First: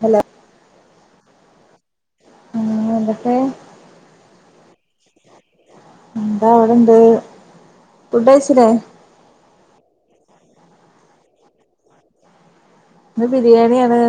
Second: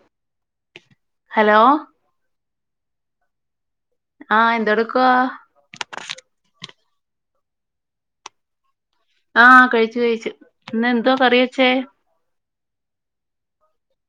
Hello hello ആ ഇന്നിട്ട് ആ എന്തോടുക്കുവാ ന്താ ഇവ്ടണ്ട് ഫുഡ്ഡഴ്ചിലേ ആ കഴിച്ചു കഴിച്ചു ഇന്ന് എന്തോ കറി വെച്ചേ ഇന്ന് ബിരിയാണിയാണ്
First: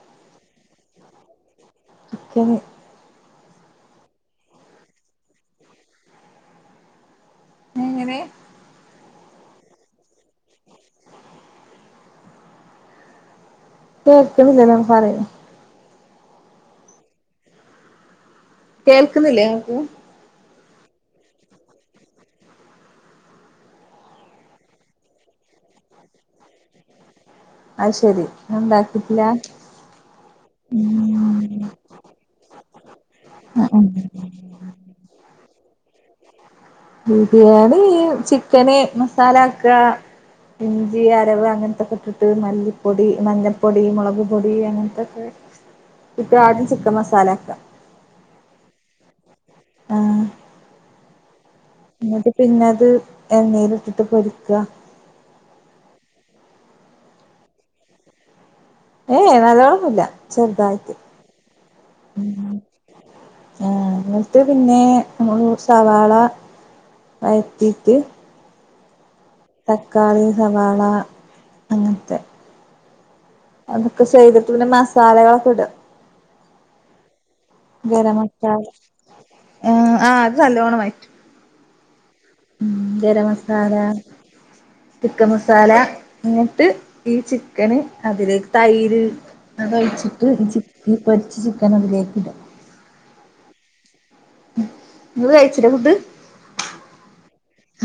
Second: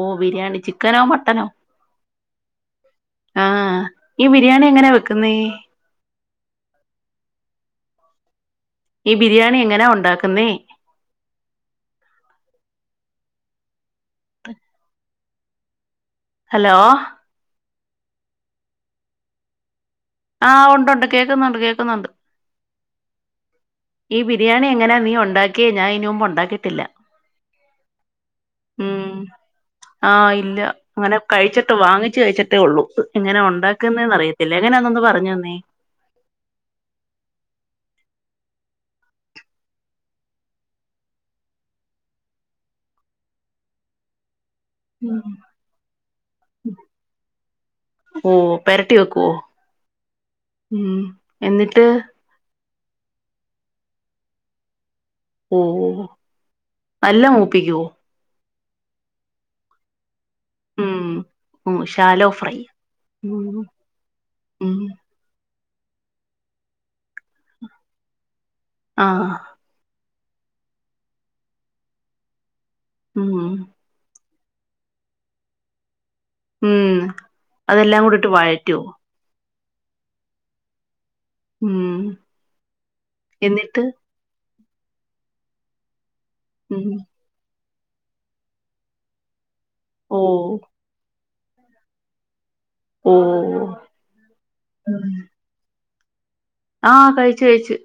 ഓ ബിരിയാണി ചിക്കനോ മട്ടനോ ചിക്കന് ആഹ് ഈ ബിരിയാണി എങ്ങനാ വെക്കുന്നേ എങ്ങനെ ഈ ബിരിയാണി എങ്ങനാ ഒണ്ടാക്കുന്നേ? കേൾക്ക്ണില്ലല്ലോ പറയ് ഹലോ കേൾക്കുന്നില്ലേ ഇങ്ങക്ക് ആഹ് ഒണ്ടൊണ്ട് കേക്കുന്നുണ്ട് കേക്കുന്നുണ്ട് ഈ ബിരിയാണി എങ്ങനാ നീ ഒണ്ടാക്കിയേ ഞാൻ ഈനു മുമ്പ് ഒണ്ടാക്കീട്ടില്ല അത് ശെരി ഉം ഉണ്ടാക്കിട്ടില്ല ആ ഇല്ല അങ്ങനെ കഴിച്ചിട്ട് വാങ്ങിച്ച് കഴിച്ചിട്ടേ ഒള്ളൂ എങ്ങനെ ഒണ്ടാക്ക്ന്നേന്ന് അറിയത്തില്ല എങ്ങനാന്നൊന്ന് പറഞ്ഞു തന്നേ ബിരിയാണി ഈ ചിക്കന് മസാലക്കാ ഇഞ്ചി അരവ് അങ്ങൻത്തൊക്കെ ഇട്ടിട്ട് മല്ലിപ്പൊടി മഞ്ഞൾപ്പൊടി മുളക് പൊടി ഉം. അങ്ങനത്തൊക്കെ ഇപ്പം ആടും ചിക്കൻ മസാല ഒക്കെ ഓ പെരട്ടി വെക്കുവോ ആ എന്നിട്ട് പിന്നെ ത് എണ്ണേലിട്ടിട്ട് പൊരിക്കാ ഓഹ് ഓ നല്ല മൂപ്പിക്കുവോ ഏയ് നല്ലോണന്നുമില്ല. ചെറുതായിട്ട് ഉം ഉം ശാലോ മ് ഫ്രൈ ഉം ആ എന്നിട്ട് ഉം പിന്നെ സവാള വയറ്റീട്ട് ആഹ് തക്കാളി സവാള അങ്ങനത്തെ ഉം അതൊക്കെ ചെയ്ത് ത്തുനെ മസാലകളൊക്കെ ഇടും മ് അതെല്ലാം ഗരം കൂടെയിട്ട് മസാല വഴറ്റോ ആഹ് ആ അത് തല്ലോണം വഴറ്റും മ് മ് ഗരമസാല ചിക്കൻ മസാല ങ്ങട്ട് ഉം ഈ ചി ക്കനെ അതില് തൈര് ഓ അതൊഴിച്ചിട്ട് ചി ചിക്കൻ അതിലേക്ക് ഇട ഓഹ് ങ്ങള് കയിച്ചില്ലേ ഫുഡ് ആ കഴിച്ച് കഴിച്ച്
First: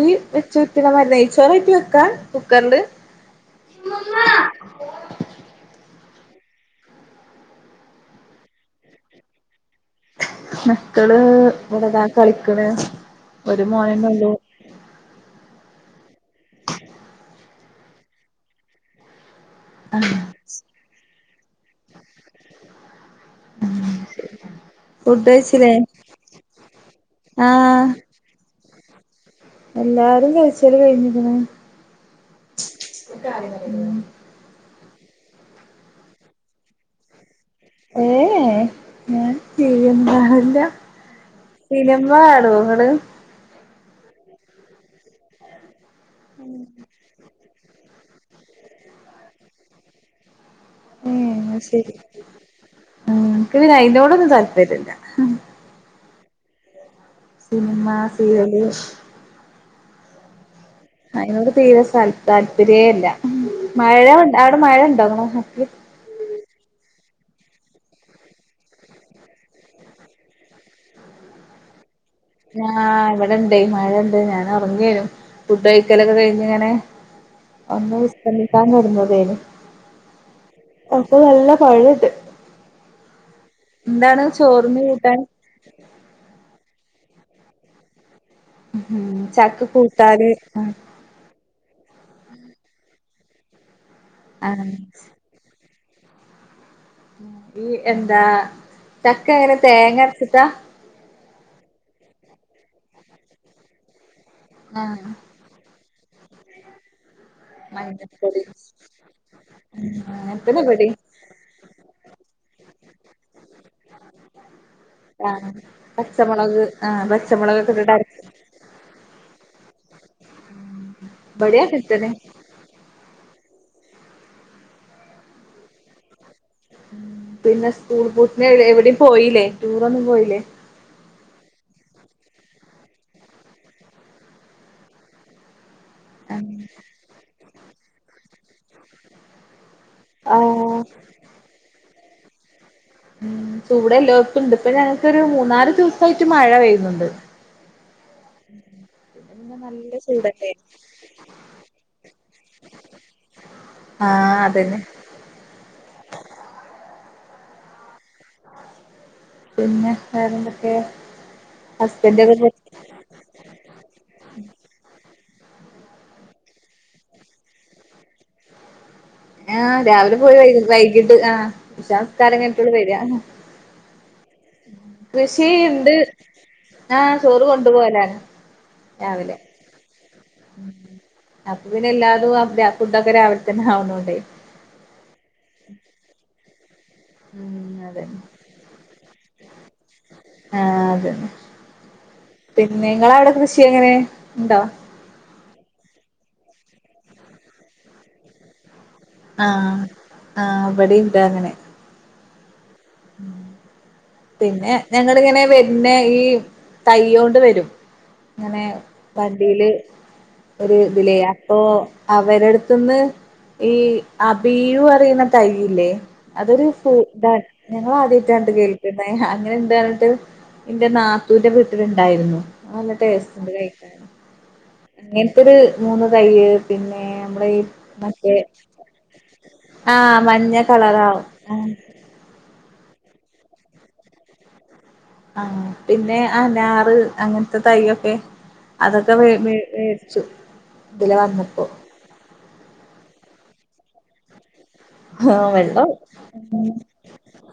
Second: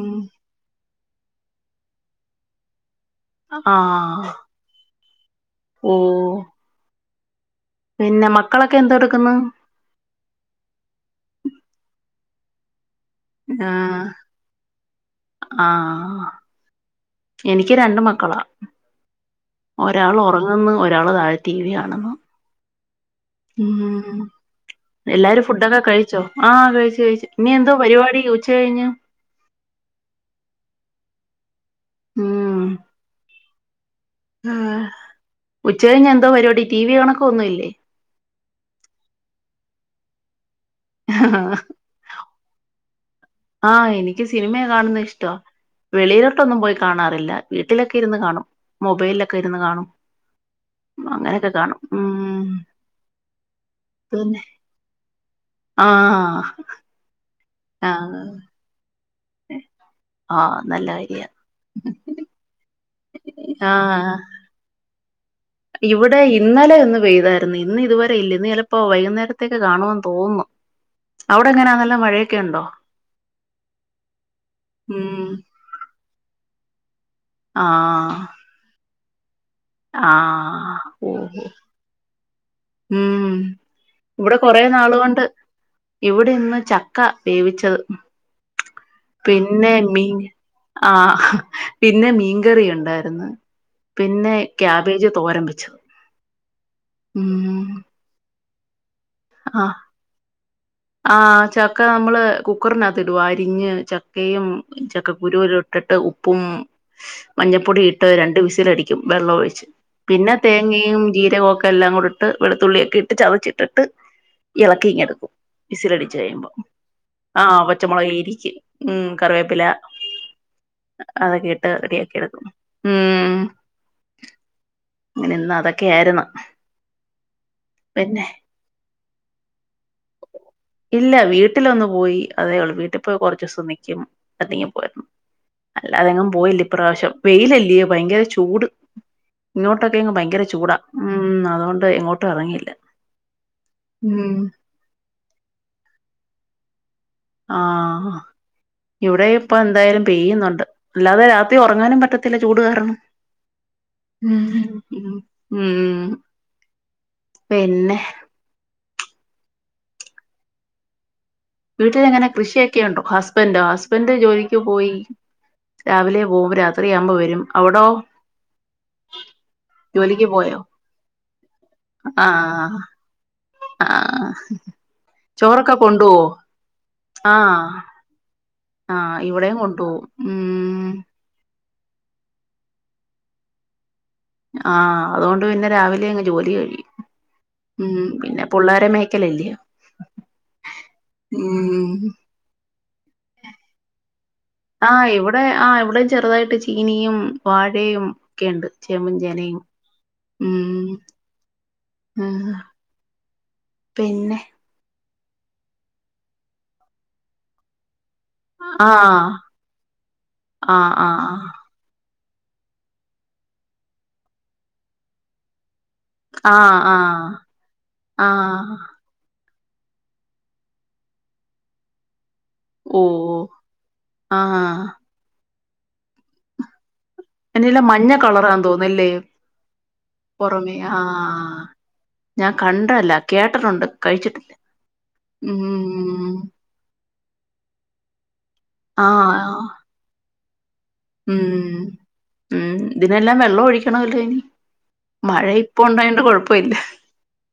മ് ത് നമ്മ നെയ്ച്ചോറായിട്ട് വെക്കാ കുക്കറില് ആഹ് ഓഹ് പിന്നെ മക്കളൊക്കെ എന്തെടുക്കുന്ന് മക്കള് ഒടതാ കളിക്കണ് ഒരു മോനന്നെ ആഹ് ഉള്ളൂ ആഹാ എനിക്ക് രണ്ട് മക്കളാ ഒരാൾ ഒറങ്ങുന്ന് ഒരാള് താഴെ ടി വി കാണുന്നു മ് ഫുഡ് എല്ലാരും കഴിച്ചില്ലേ ഫുഡൊക്കെ കഴിച്ചോ ആ കഴിച്ചു കഴിച്ചു ഇനി എന്തോ ആഹ് പരിപാടി ഉച്ച കഴിഞ്ഞ് എല്ലാരും കഴിച്ചല് കഴിഞ്ഞേക്കണ് മ് ഇക്കാ [unintelligible] ആ ഉച്ചകഴിഞ്ഞെന്തോ പരിപാടി ടി വി കണക്കൊ ഒന്നുംല്ലേ ഏ ഞാൻ ടീവി യൊന്നും കാണെല്യ സിനിമ കാണോ ങ്ങള് ആ എനിക്ക് സിനിമ കാണുന്ന ഇഷ്ടാ. വെളിയിലോട്ടൊന്നും പോയികാണാറില്ല. വീട്ടിലൊക്കെ ഇരുന്ന് കാണും മൊബൈ ലൊക്കെ ഇരുന്ന് കാണും ഏഹ് അങ്ങനെയൊക്കെ അഹ് കാണും ശരി ഉം മ് ഇൻക്ക് പിന്നെ അയിനോടൊന്നും പിന്നെ താൽപര്യല്ല. ആഹ് സിനിമ, ആഹ് സീരിയല്. ആഹ് നല്ല കാര്യാ അയിനോട് തീരെ സ താല്പര്യല്ല, മഴ ആഹ് അവിടെ മഴണ്ടോ അവിടെ? ഇവിടെ ഇ ഇന്നലെ ഒന്ന് പെയ്തായിരുന്നു ഇന്ന് ഇതുവരെ ഇല്ല ഇന്ന് ചെലപ്പോ വൈകുന്നരത്തേക്ക് കാണൂന്നു തോന്നുന്നു അവിടെങ്ങന ന ഞാ ഇവിടണ്ടേ മഴണ്ട് ഞാൻ ഒർങ്ങേനു ഉം ഫുഡ് കഴിക്കലൊക്കെ കയി ങ്ങനെ ഒന്ന് വിശ്രമിക്കാൻ തുട ന്തേലും ആ ഓ മഴണ്ട് ഉം എന്താണ് ഇവിടെ കൊറെേ ചോറിന് നാള് കൂട്ടാൻ കൊണ്ട് ഇവിടെ ഇന്ന് ച ചക്ക വേവിച്ചത് ഉം ചക്ക പിന്നെ മീൻ കൂട്ടാന് ആഹ് പിന്നെ മീൻകറിയുണ്ടായിരുന്നു. പിന്നെ ആഹ് ക്യാബേജ് തോരൻ വെച്ചു ഈ ഉം എന്താ ചക്ക എങ്ങനെ ആഹ് തേങ്ങരച്ചിട്ടാ? ആഹ് ചക്ക നമ്മള് കുക്കറിനകത്ത് ഇടുവാ അരിഞ്ഞ് ച ചക്കയും ആഹ് ചക്ക കുരു [unintelligible] ഇട്ടിട്ട് ഉപ്പും മഞ്ഞപ്പൊടി ഇട്ട് രണ്ട് വിസിലടിക്കും വെള്ളൊഴിച്ച് ഉം പിന്നെ അങ്ങൻത്തന്നെ ഇബടിം തേങ്ങയും ജീരകവും ഒക്കെ എല്ലാം കൂടെ ഇട്ട് വെളുത്തുള്ളിയൊക്കെ ഇട്ട് ചതച്ചിട്ടിട്ട് ഇളക്കിയിങ്ങെടുക്കും ആഹ് വിസിലടിച്ച് കഴിയുമ്പം പച്ചമുളക് ആഹ് ആ പച്ചമുളകൊക്കെ ഇട്ടിട്ട് പച്ചമുളക് അരക്കും ഇടിക്കും മ് കറിവേപ്പില ഇബടിം അതൊക്കെഇട്ട് അങ്ങൻത്തന്നെ റെഡിയാക്കി എടുക്കും ഉം അങ്ങനെ ഇന്ന് അതൊക്കെ ആര്ന്നു. പിന്നെ സ്കൂൾ ബൂട്ടിനെ എവിടെ പോയീല്ലേ? ഇല്ല വീട്ടിലൊന്നു പോയി അതേ ഉള്ളൂ വീട്ടി പോയി കുറച്ചിസം നിക്കും അല്ലെങ്കും പോയിരുന്നു അല്ല അതെങ്ങും പോയില്ല ഇപ്രാവശ്യം വെയിലല്ലയേ ഭയങ്കര ചൂ ചൂട് ഇങ്ങോട്ടൊക്കെങ് ഭയങ്കര ചൂടാ ആഹ് ഉം അതുകൊണ്ട് എങ്ങോ ട്ട് എറങ്ങിയില്ല ഉം ചൂട് എല്ലോട്ത്തും ഇണ്ട് ഇപ്പ ഞങ്ങ [unintelligible] ഒരു മൂന്നാല് ദിവസായിട്ട് മഴ പെയ്യ്ന്ന്ണ്ട് ആഹ് ഇവ്ടെ പിന്നെ ഇപ്പ പിന്നെ നല്ല എന്തായാലും ചൂടല്ലേ പെയ്യ്ന്നുണ്ട് അല്ലാതെ രാത്രി ഒറങ്ങാനും പറ്റത്തില്ല ചൂട് കാരണം ആഹ് അതന്നെ ഉം പിന്നെ പിന്നെ വേറെന്തൊക്കെ വീട്ട്ല് ഹസ്ബൻഡ് എങ്ങനെ ഒക്കെ കൃഷിയൊക്കെ പോ ഉണ്ടോ? ഹസ്ബന്റോ ഹസ്ബന്റ് ജോലിക്ക് പോയി രാവിലെ പോക്കും രാത്രിയാവുമ്പോ വെരും അവ്ടോ ആഹ് രാവിലെ പോയി വൈകിട്ട് ആഹ് ഇഷാനിസ്കാരം കയ്ഞ്ഞിട്ടാ ഓല് ആഹ് വെരാ ആഹ് കൃഷി ചോറൊക്കെ ണ്ട് കൊണ്ടുപോവോ ആഹ് ചോറ് കൊണ്ടു പോലാണ് ആഹ് ഇവിടെയും കൊണ്ടു പോവും അ ഇതിനെല്ലാതും ഫുഡൊക്കെ രാവിലെ തന്നെ ആവുന്നണ്ടേ ആഹ് അതു കൊണ്ട് പിന്നെ രാവിലെ അങ്ങ് ജോലി കയ്യും ഉം പിന്നെ പുള്ളാരെ [unintelligible] ക്കലല്ല്യോ ഉം നിങ്ങവിടെ കൃഷി എങ്ങനെ? ഇണ്ടോ ആഹ് എവിടെ ഇവിടെ ആ ഇവിടെ ചെറുതായിട്ട് ചീനിയും വാഴയും ഒക്കെയുണ്ട് ചേമ്പും ചേനയും ആഹ് ആഹ് അപടി ണ്ടങ്ങനെ ആ പിന്നെ ഞങ്ങളിങ്ങനെ വര്ന്നേ ഈ തയ്യോണ്ട് വരും. അങ്ങനെ ആഹ് വണ്ടിയില് ഒരു ആഹ് ആഹ് വിലയാപ്പോ അവരടുത്തന്ന് ഈ അബിയു അറിയുന്ന തയ് ല്ലേ ആഹ ആഹ ഞങ്ങൾ ആദ്യയിട്ടാണ്ട് കേൾക്കുന്നേ അങ്ങനെ ണ്ടർന്നിട്ട് എന്റെ നാത്തൂന്റെ വീട്ടിലുണ്ടായിരുന്നു. ആ നല്ല ഓഹ് ടേസ്റ്റ്ണ്ട് കഴിക്കാണ് ആഹ് അങ്ങൻത്തെരു മൂന്ന് തയ്യ് പിന്ന എന്നെല്ല മഞ്ഞ കളറാൻ തോന്നല്ലേ ആഹ് മഞ്ഞ പുറമേ കളറാവും ആഹ ആഹ് ഞാ കണ്ടല്ല കേട്ടിട്ടുണ്ട് കഴിച്ചിട്ടില്ല ആ പിന്നെ ഉം അനാറ് അങ്ങൻത്തെ തയ്യൊക്കെ അതൊക്കെ വ മേ ആഹ് മേട്ച്ചു. തില ഉം വന്നപ്പോ ഉം ഇതിനെല്ലാം വെള്ളം ഒഴിക്കണല്ലോ ഇനി ആ മഴ ഇപ്പ വെള്ളം ഉണ്ടായോണ്ട് കൊഴപ്പമില്ല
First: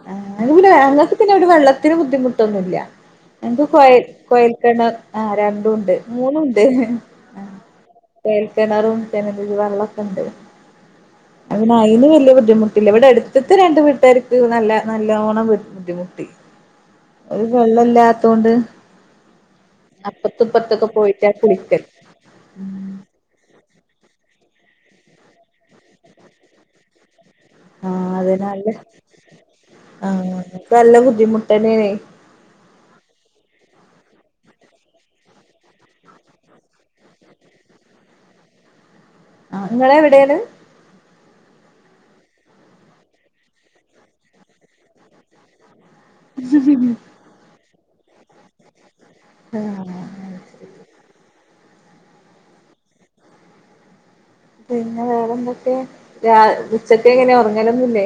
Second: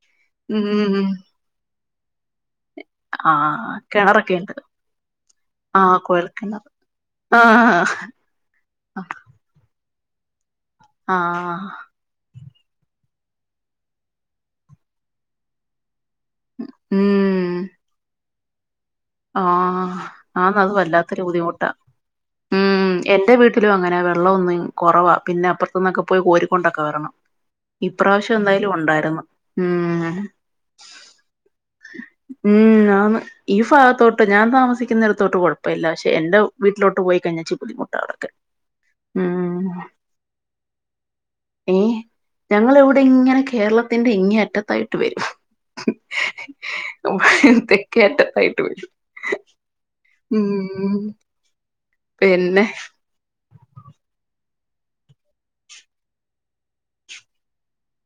അ ഉം ഞങ്ങക്ക് പിന്നെ വെള്ളത്തിന് ബുദ്ധിമുട്ടൊന്നുല്ല. ഞങ്ങക്ക് ആഹ് കിണറൊക്കെ ഉണ്ട് കോയൽക്കണറ് ആ രണ്ടുംണ്ട് ആഹ് കുഴൽക്കിണർ മൂന്നുംണ്ട് ആ ആഹ് കെണറും ജല നിധി വള്ള ത് ണ്ട് ആഹ ബുദ്ധിമുട്ടില്ല ഇവിടെ അടുത്ത രണ്ട് വീട്ടാർക്ക് നല്ല നല്ലോണ്ണം ബുദ്ധിമുട്ട് അത് വെള്ളല്ല തോണ്ട് ആ ആന്ന അത് വല്ലാത്തൊരു പോയിട്ടാ ബുദ്ധിമുട്ടാ കുളിക്കല് ഉം എന്റെ വീട്ടി ത്തിലും അങ്ങനെ വെള്ളം ഒന്നും കുറവാ പിന്നെ അപ്പറത്ത നിന്നൊക്കെ പോയി കോരിക്കൊണ്ടൊക്കെ വരണം ആഹ് അത് ഇപ്രാവശ്യം നല്ല എന്തായാലും ഉണ്ടായിരുന്നു ആഹ് ഇൻക്ക് നല്ല ബുദ്ധിമുട്ടെന്നേണേ ഉം ആന്ന് ഈ ഫ ഇത്തോട്ട് ഞാ താമിക്കുന്നിടത്തോട്ട് കുഴപ്പമല്ല പക്ഷെ എന്റെ വീട്ടിലോട്ട് പോയി കഴിഞ്ഞ ച്ചിരി ബുദ്ധിമുട്ട വിടെയൊക്കെ ആ ങ്ങള എവിടേണ് ഏ ഞങ്ങൾ എവിടെ ഇങ്ങനെ കേരളത്തിറെ ഇങ്ങ അറ്റത്തായിട്ട് വരും [unintelligible] [unintelligible] ഉം ആഹ് പിന്നെ പിന്നെ വേറെന്തൊക്കെ രാ ഉച്ചത്തെ എങ്ങനെ ഉറങ്ങലൊന്നില്ലേ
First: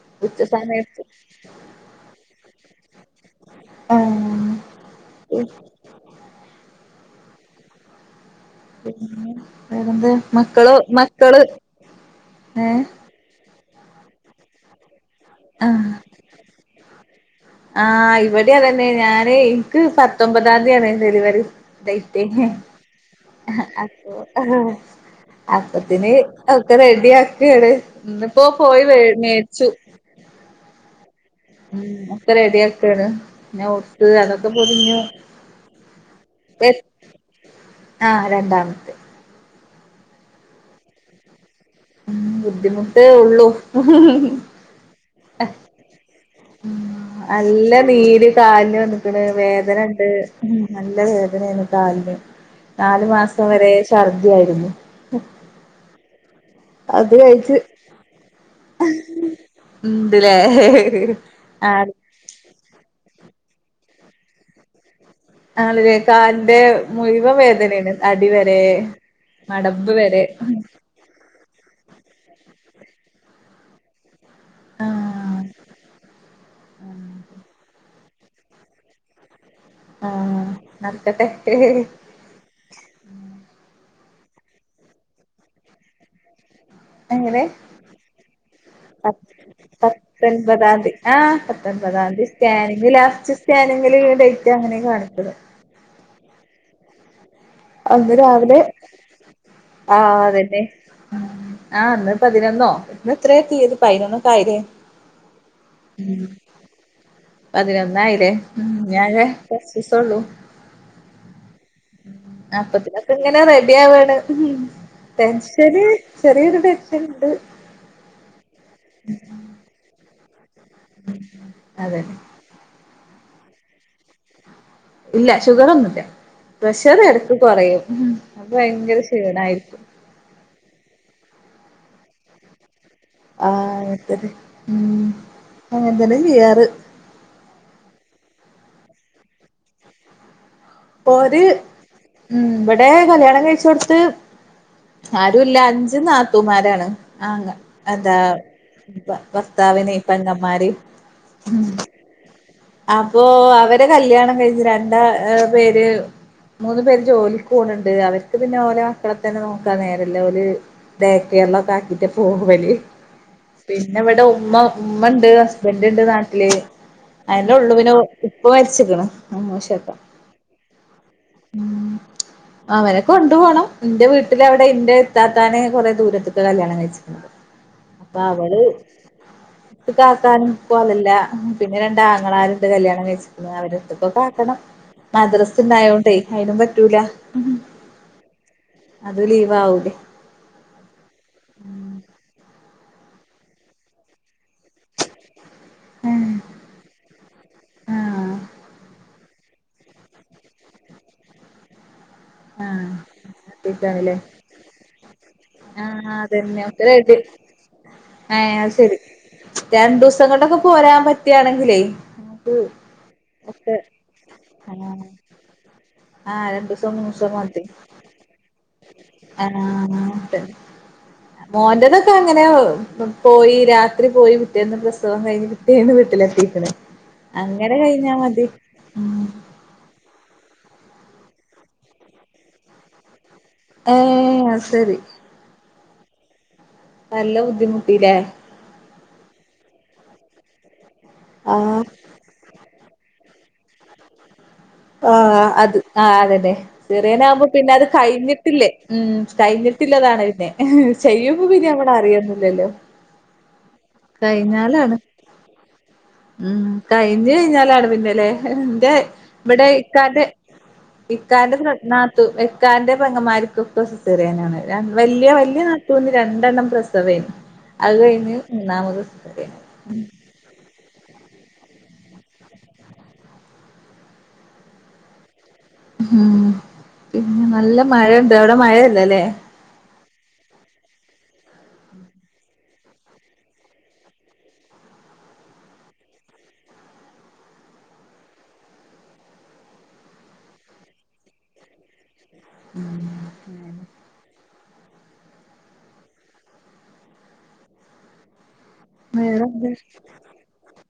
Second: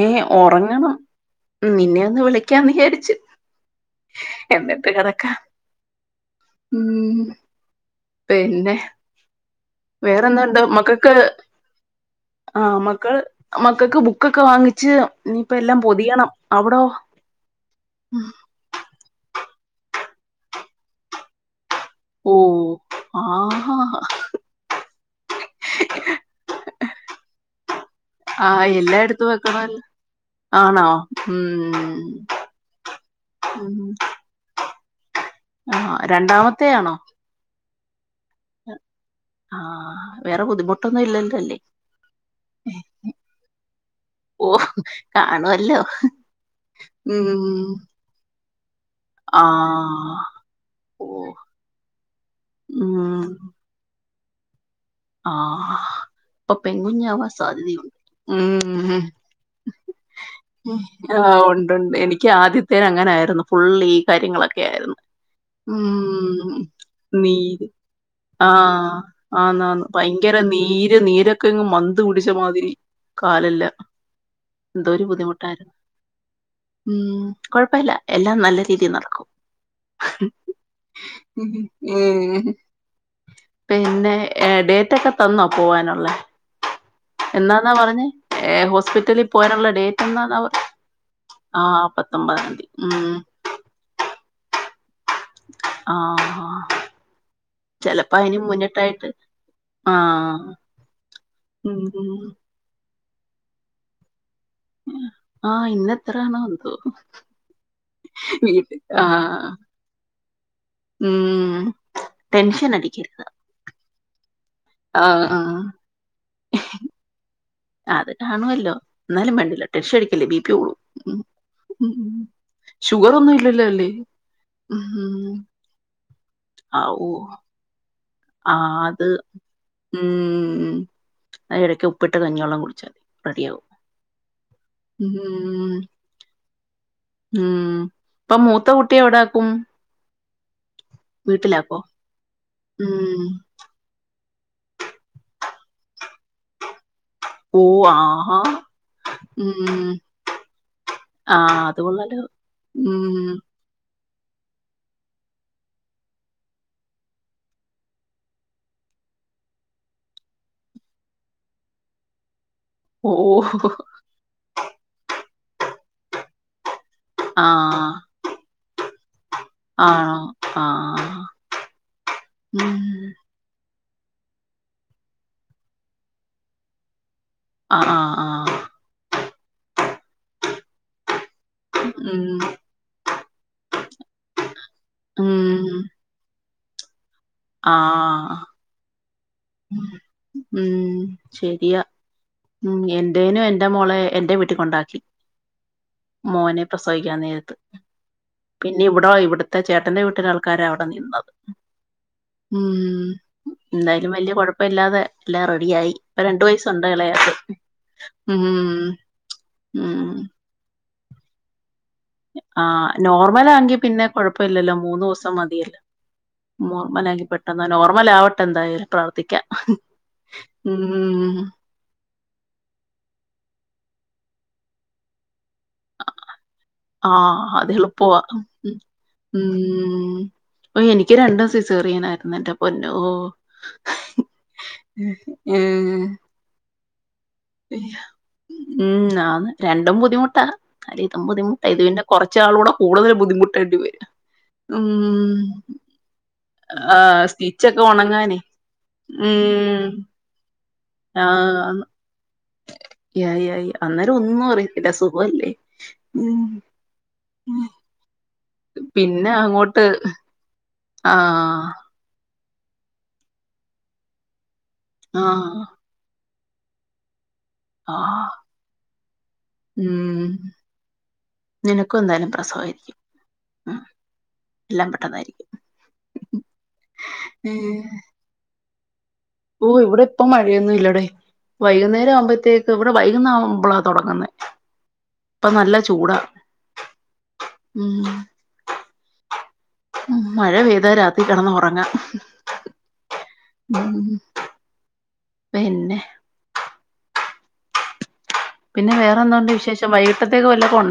ഏ ഉറങ്ങണം നിന്നെ ഒന്ന് വിളി വിളിക്കാന്നുവിചാരിച്ചു ആഹ് എന്നിട്ട കെടക്കാം ഉം പിന്നെ പിന്നെ വേറെന്താ വേറെന്തുണ്ട് മക്കള് മക്കൾക്ക് മക്കള് മക്കക്ക് ബുക്കൊക്കെ വാങ്ങിച്ച് ഇനിയിപ്പോ എല്ലാം ആഹ് പൊതിയണം അവിടോ ആഹ് ഇവിടെയതന്നെ ഞാനെ ക്ക് പത്തൊമ്പതാം തീയതിയാണ് ഡെലിവറി ടെയ്റ്റെ ഓ ആ അ ഓ അപ്പത്തിന് ഒക്കെ റെഡിയാക്കുവാണ് ഇന്നിപ്പോ ആ പോയി വെ എല്ലായിടത്തും മേടിച്ചു വെക്കണല്ലോ ആണോ ഉം ഉ ഒക്കെ റെഡി ആക്കാണ് ന്ന ഉം ബുക്ക് അതൊക്കെ പൊതിഞ്ഞു ആ രണ്ടാമത്തെ ആണോ? ആ രണ്ടാമത്തെ ആഹ് വേറെ ബുദ്ധിമുട്ടൊന്നും ഇല്ലല്ലല്ലേ ഉ ബുദ്ധിമുട്ടെ ഉള്ളൂ ഓ കാണുവല്ലോ ഉം നല്ല നീര് കാലിനു അതേ വേദന ഇണ്ട് ആഹ് നല്ല ഓ വേദനയാണ് കാലിന് നാലു ഉം മാസം വരെ ശർ ബിസിയായിരുന്നു ആഹ് അപ്പ പെൺ അത് കുഞ്ഞാവാൻ കഴിച്ച് സാധ്യതയുണ്ട് ഉണ്ട്ല്ലേ ഉ ആ ആഹ് ഒണ്ട്ണ്ട് എനിക്ക് ആദ്യത്തേന അങ്ങനായിരുന്നു ഫുള്ള് ഈ കാര്യങ്ങളൊക്കെ ആരുന്നു ആണ് ഇല്ലേ കാലിന്റെ മുഴുവ നീര് വേദനയാണ് അടിവരെ ആഹ് മട ആന്നാന്ന് ഭയങ്കര നീര് നീരൊക്കെ ഇങ്ങ് മ- മന്ത്‌ പിടിച്ച മാതിരി കാലെല്ലാം എന്തോരു ആഹ് ബുദ്ധിമുട്ടായാരുന്നു ഉം കൊഴപ്പവില്ല എല്ലാം നല്ല രീതി നടക്കും ആഹ് നടക്കട്ടെ ഉം പിന്നെ എടെ മൊട്ടയൊക്കെ തന്നോ പോവാനൊള്ളെ എന്നന്നാ പറഞ്ഞെ ഏ ഹോസ് പ പത്തൊൻപതാം തീ ആ പത്തൊൻപതാം തീ പത്തൊമ്പതാം തീയതി സ്കാനിങ് ഉം ലാസ്റ്റ് സ്കാനിങ്ങിലെ ഡേയ്റ്റാ ങ്ങ [unintelligible] നെ കാണിക്കല്ല് ആഹ് ആഹ് അന്ന് രാവിലെ ആ അത് തന്നെ ഉം ആ അന്ന് പതിനൊന്നോ ന്ന് എത്ര തിയ്യതി പതിനൊ ആഹ് ഇന്നത്രനോ എന്തോ പതിനൊന്നായില്ലേ വീട്ടിൽ ഇനി ആ ആകെ കൊർച്ചീസൊള്ളു. ഉം ടെൻഷൻ അപ്പത്തിനൊക്കെ അടിക്കരുത് ഇങ്ങനെ റെഡി ആവാണ്. ആ ആ ടെൻഷന് ചെറിയൊരു ടെൻഷനുണ്ട്. അത് കാണുവല്ലോ എന്നാലും വേണ്ടില്ല ടെൻഷൻ അടിക്കില്ലേ ബെ അതെ ഷുഗർ ഒന്നും ഇല്ലല്ലോ അല്ലേ ഉം, ഇല്ല ഷുഗർ ഒന്നും ല്ല. ആ പ്രെഷർ ഓ എടക്ക് കൊറയും. ഉം ആ അത് ഉം മ് അതിന് ഇടയ്ക്ക് ഉപ്പിട്ട കഞ്ഞിവെള്ളം കുടിച്ചാതി. ആഹ് അങ്ങനെത്തന്നെ ഉം ഉം അങ്ങനെ തന്നെയ ചെയ്യാറ് ഉം ഇപ്പൊ മൂത്ത കുട്ടി എവിടാക്കും? ഓര് വീട്ടിലാകോ ഉം ഇവിടെ കല്യാണം കഴിചോട്ത്ത് ആരുല്ല അഞ്ച് നാത്തൂമാരാണ് ആ ഓ എന്താ ആഹാ ഉം ഭർതാവിന് ഇപ്പ പെങ്ങമ്മാർ ആഹ് ഉം അത് കൊള്ളാലോ അപ്പോ ഉം അവരെ കല്യാണം കഴിഞ്ഞ് രണ്ടാ പേര് മൂന്നു പേര് ജോലിക്ക് പോക്ണ്ണ്ട് അവർക്ക് പിന്നെ ഓലെ മക്കളെന്നെ നോക്കാ നേരെല്ല ഓല് ഡെകെയർ ഒക്കെ ആക്കിട്ട് പോ വല് ഓ പിന്നെ ഇവിടെ ഉമ്മ ഉമ്മ ഇണ്ട് ബന്റ ണ്ട് നാട്ടില് അതന്നെ ഉള്ളു ആഹ് പിന്നെ ഇപ്പ മരിച്ചിക്കണ് അമ്മോശക്ക, ആണോ ആഹ് ഉം അവനൊക്കെ കൊണ്ടു പോണം എന്റെ വീട്ടിൽ അവിടെ എന്റെ ഇ ത്താത്താനെ കൊറെേ ദൂരത്തേക്ക കല്യാണം കഴിച്ചേ ആഹ് പ്പ ആഹ് ആഹ് അവള് ട്ട് കാക്കാനും കോലല്ല ഉം പിന്നെ രണ്ടാ ഉം ആങ്ങളാര്ണ്ട് കല്യാണം കഴിച്ചിക്ക്ന്നാ അവരെര്ത്ക്കൊക്കെ ആക്കണം മദ്റസ് ഉം ഉണ്ടായൊണ്ടേ ആയിനും റ്റൂലാ ആഹ് ലീവാവൂലേ ഉം ശരിയാ ഉം എന്റെനും എന്റെ മോളെ എന്റെ കൊണ്ടാക്കി ഏഹ് മോനെ പ്രസവിക്കാൻ നേരത്ത് ആഹ് പിന്നെ ഇവിട ഇവിട ത്ത ചേട്ടന്റെ വീട്ടില ആൾക്കാരാ അവിടെ നിന്നത് ആഹ് ഉം ന്തായാലും ല്ലേ വല്യ കൊഴപ്പല്ലാതെ എല്ലാ റെഡിയായി പ്പ രണ്ടു വയസുണ്ട് എളേ ഏ അയ് സരി ഉം രണ്ടൂസം കൊണ്ടൊക്കെ പോരാൻ പ റ്റാണെങ്കിലേ ആഹ നോർമലാങ്കി പിന്നെ കൊഴപ്പെല്ലല്ലോ ആഹ് മൂന്നൂസം മതിയല്ല ആഹ് നോർമൽ ആക്കി പെട്ടെന്ന് നോർമൽ ആവട്ടെന്താ ആ തെ ഉം മോന്റേതൊക്കെ അങ്ങനെയ പോയി രാത്രി പോയി പിറ്റേന്ന് പ്രസവം കഴിഞ്ഞ് പിറ്റെന്ന് വിട്ടിലെത്തി ആഹ അത് എളുപ്പവാ ഉം ഉം ഓ എനിക്ക് രണ്ടും സിസേറിയനായിരുന്നു എന്റെ പൊന്നോ ഏ അയ് സരി [inaudible] ഉം ആന്ന് രണ്ടും ബുദ്ധമുട്ടാ അലെ തും ബുദ്ധിമുട്ടാ ത് ആഹ് പിന്നെ കൊറച് നാളൂടെ കൂടുതൽ ബുദ്ധിമുട്ടായിട്ട് വര ആഹ അത് ആഹ അത അതെ ആഹ് ചെറിയനാവുമ്പോ പിന്നെ സ്റ്റിച്ചൊക്കെ അത് ഒണങ്ങാനേ കഴിഞ്ഞിട്ടില്ലേ ഉം ഉം കഴിഞ്ഞിട്ടില്ലതാണ് പിന്നെ ചെയ്യുമ്പോ പിന്നെ നമ്മള അറിയന്നില്ലല്ലോ യ യ യ അന്നേരം ഒന്നും അറിയത്തില്ല സുഖല്ലേ ഉം കഴിഞ് ഴിഞ്ഞാലാണ് പിന്നെലേ ന്റെ പിന്നെ ഇവിടെ അങ്ങോട്ട് ഇക്കാന്റെ ഇക്കാന്റെ ആഹ് ഫ്ര നാത്തൂ ഇക്കാന്റെ പെങ്ങമ്മാർക്കൊക്കെ സിസേറിയനാണ് വലിയ വലിയ ആഹ് നാത്തൂന് രണ്ട് ണ്ടണ്ണം പ്രസവേനു അത് ആഹ് കഴിഞ്ഞ് മൂന്നാമത് സിസേറിയൻ ഉം നിനക്കും എന്തായാലും പ്രസവമായിരിക്കും ഉം എല്ലാം പെട്ടെന്നായിരിക്കും ഉം പിന്നെ നല്ല മഴുണ്ട് അവിടെ മഴ ല്ലല്ലേ ഓ ഇവിടെ ഇപ്പൊ മഴയൊന്നുല്ലടൈ വൈകുന്നേരാവുമ്പോഴത്തേക്ക് ഇവിടെ വൈകുന്നേ ആവുമ്പോളാ തുടങ്ങുന്നെ ഇപ്പൊ നല്ല ചൂടാ ഉം ഉ മഴ പെയ്താൽ രാത്രി കിടന്ന് ഉറങ്ങാം ഉം പിന്നെ പിന്നെ വേറെന്തതുണ്ട് വേറെന്താ വിശേഷം വൈകിത്തേക്ക് വല്ലതക്ക ഉണ്ട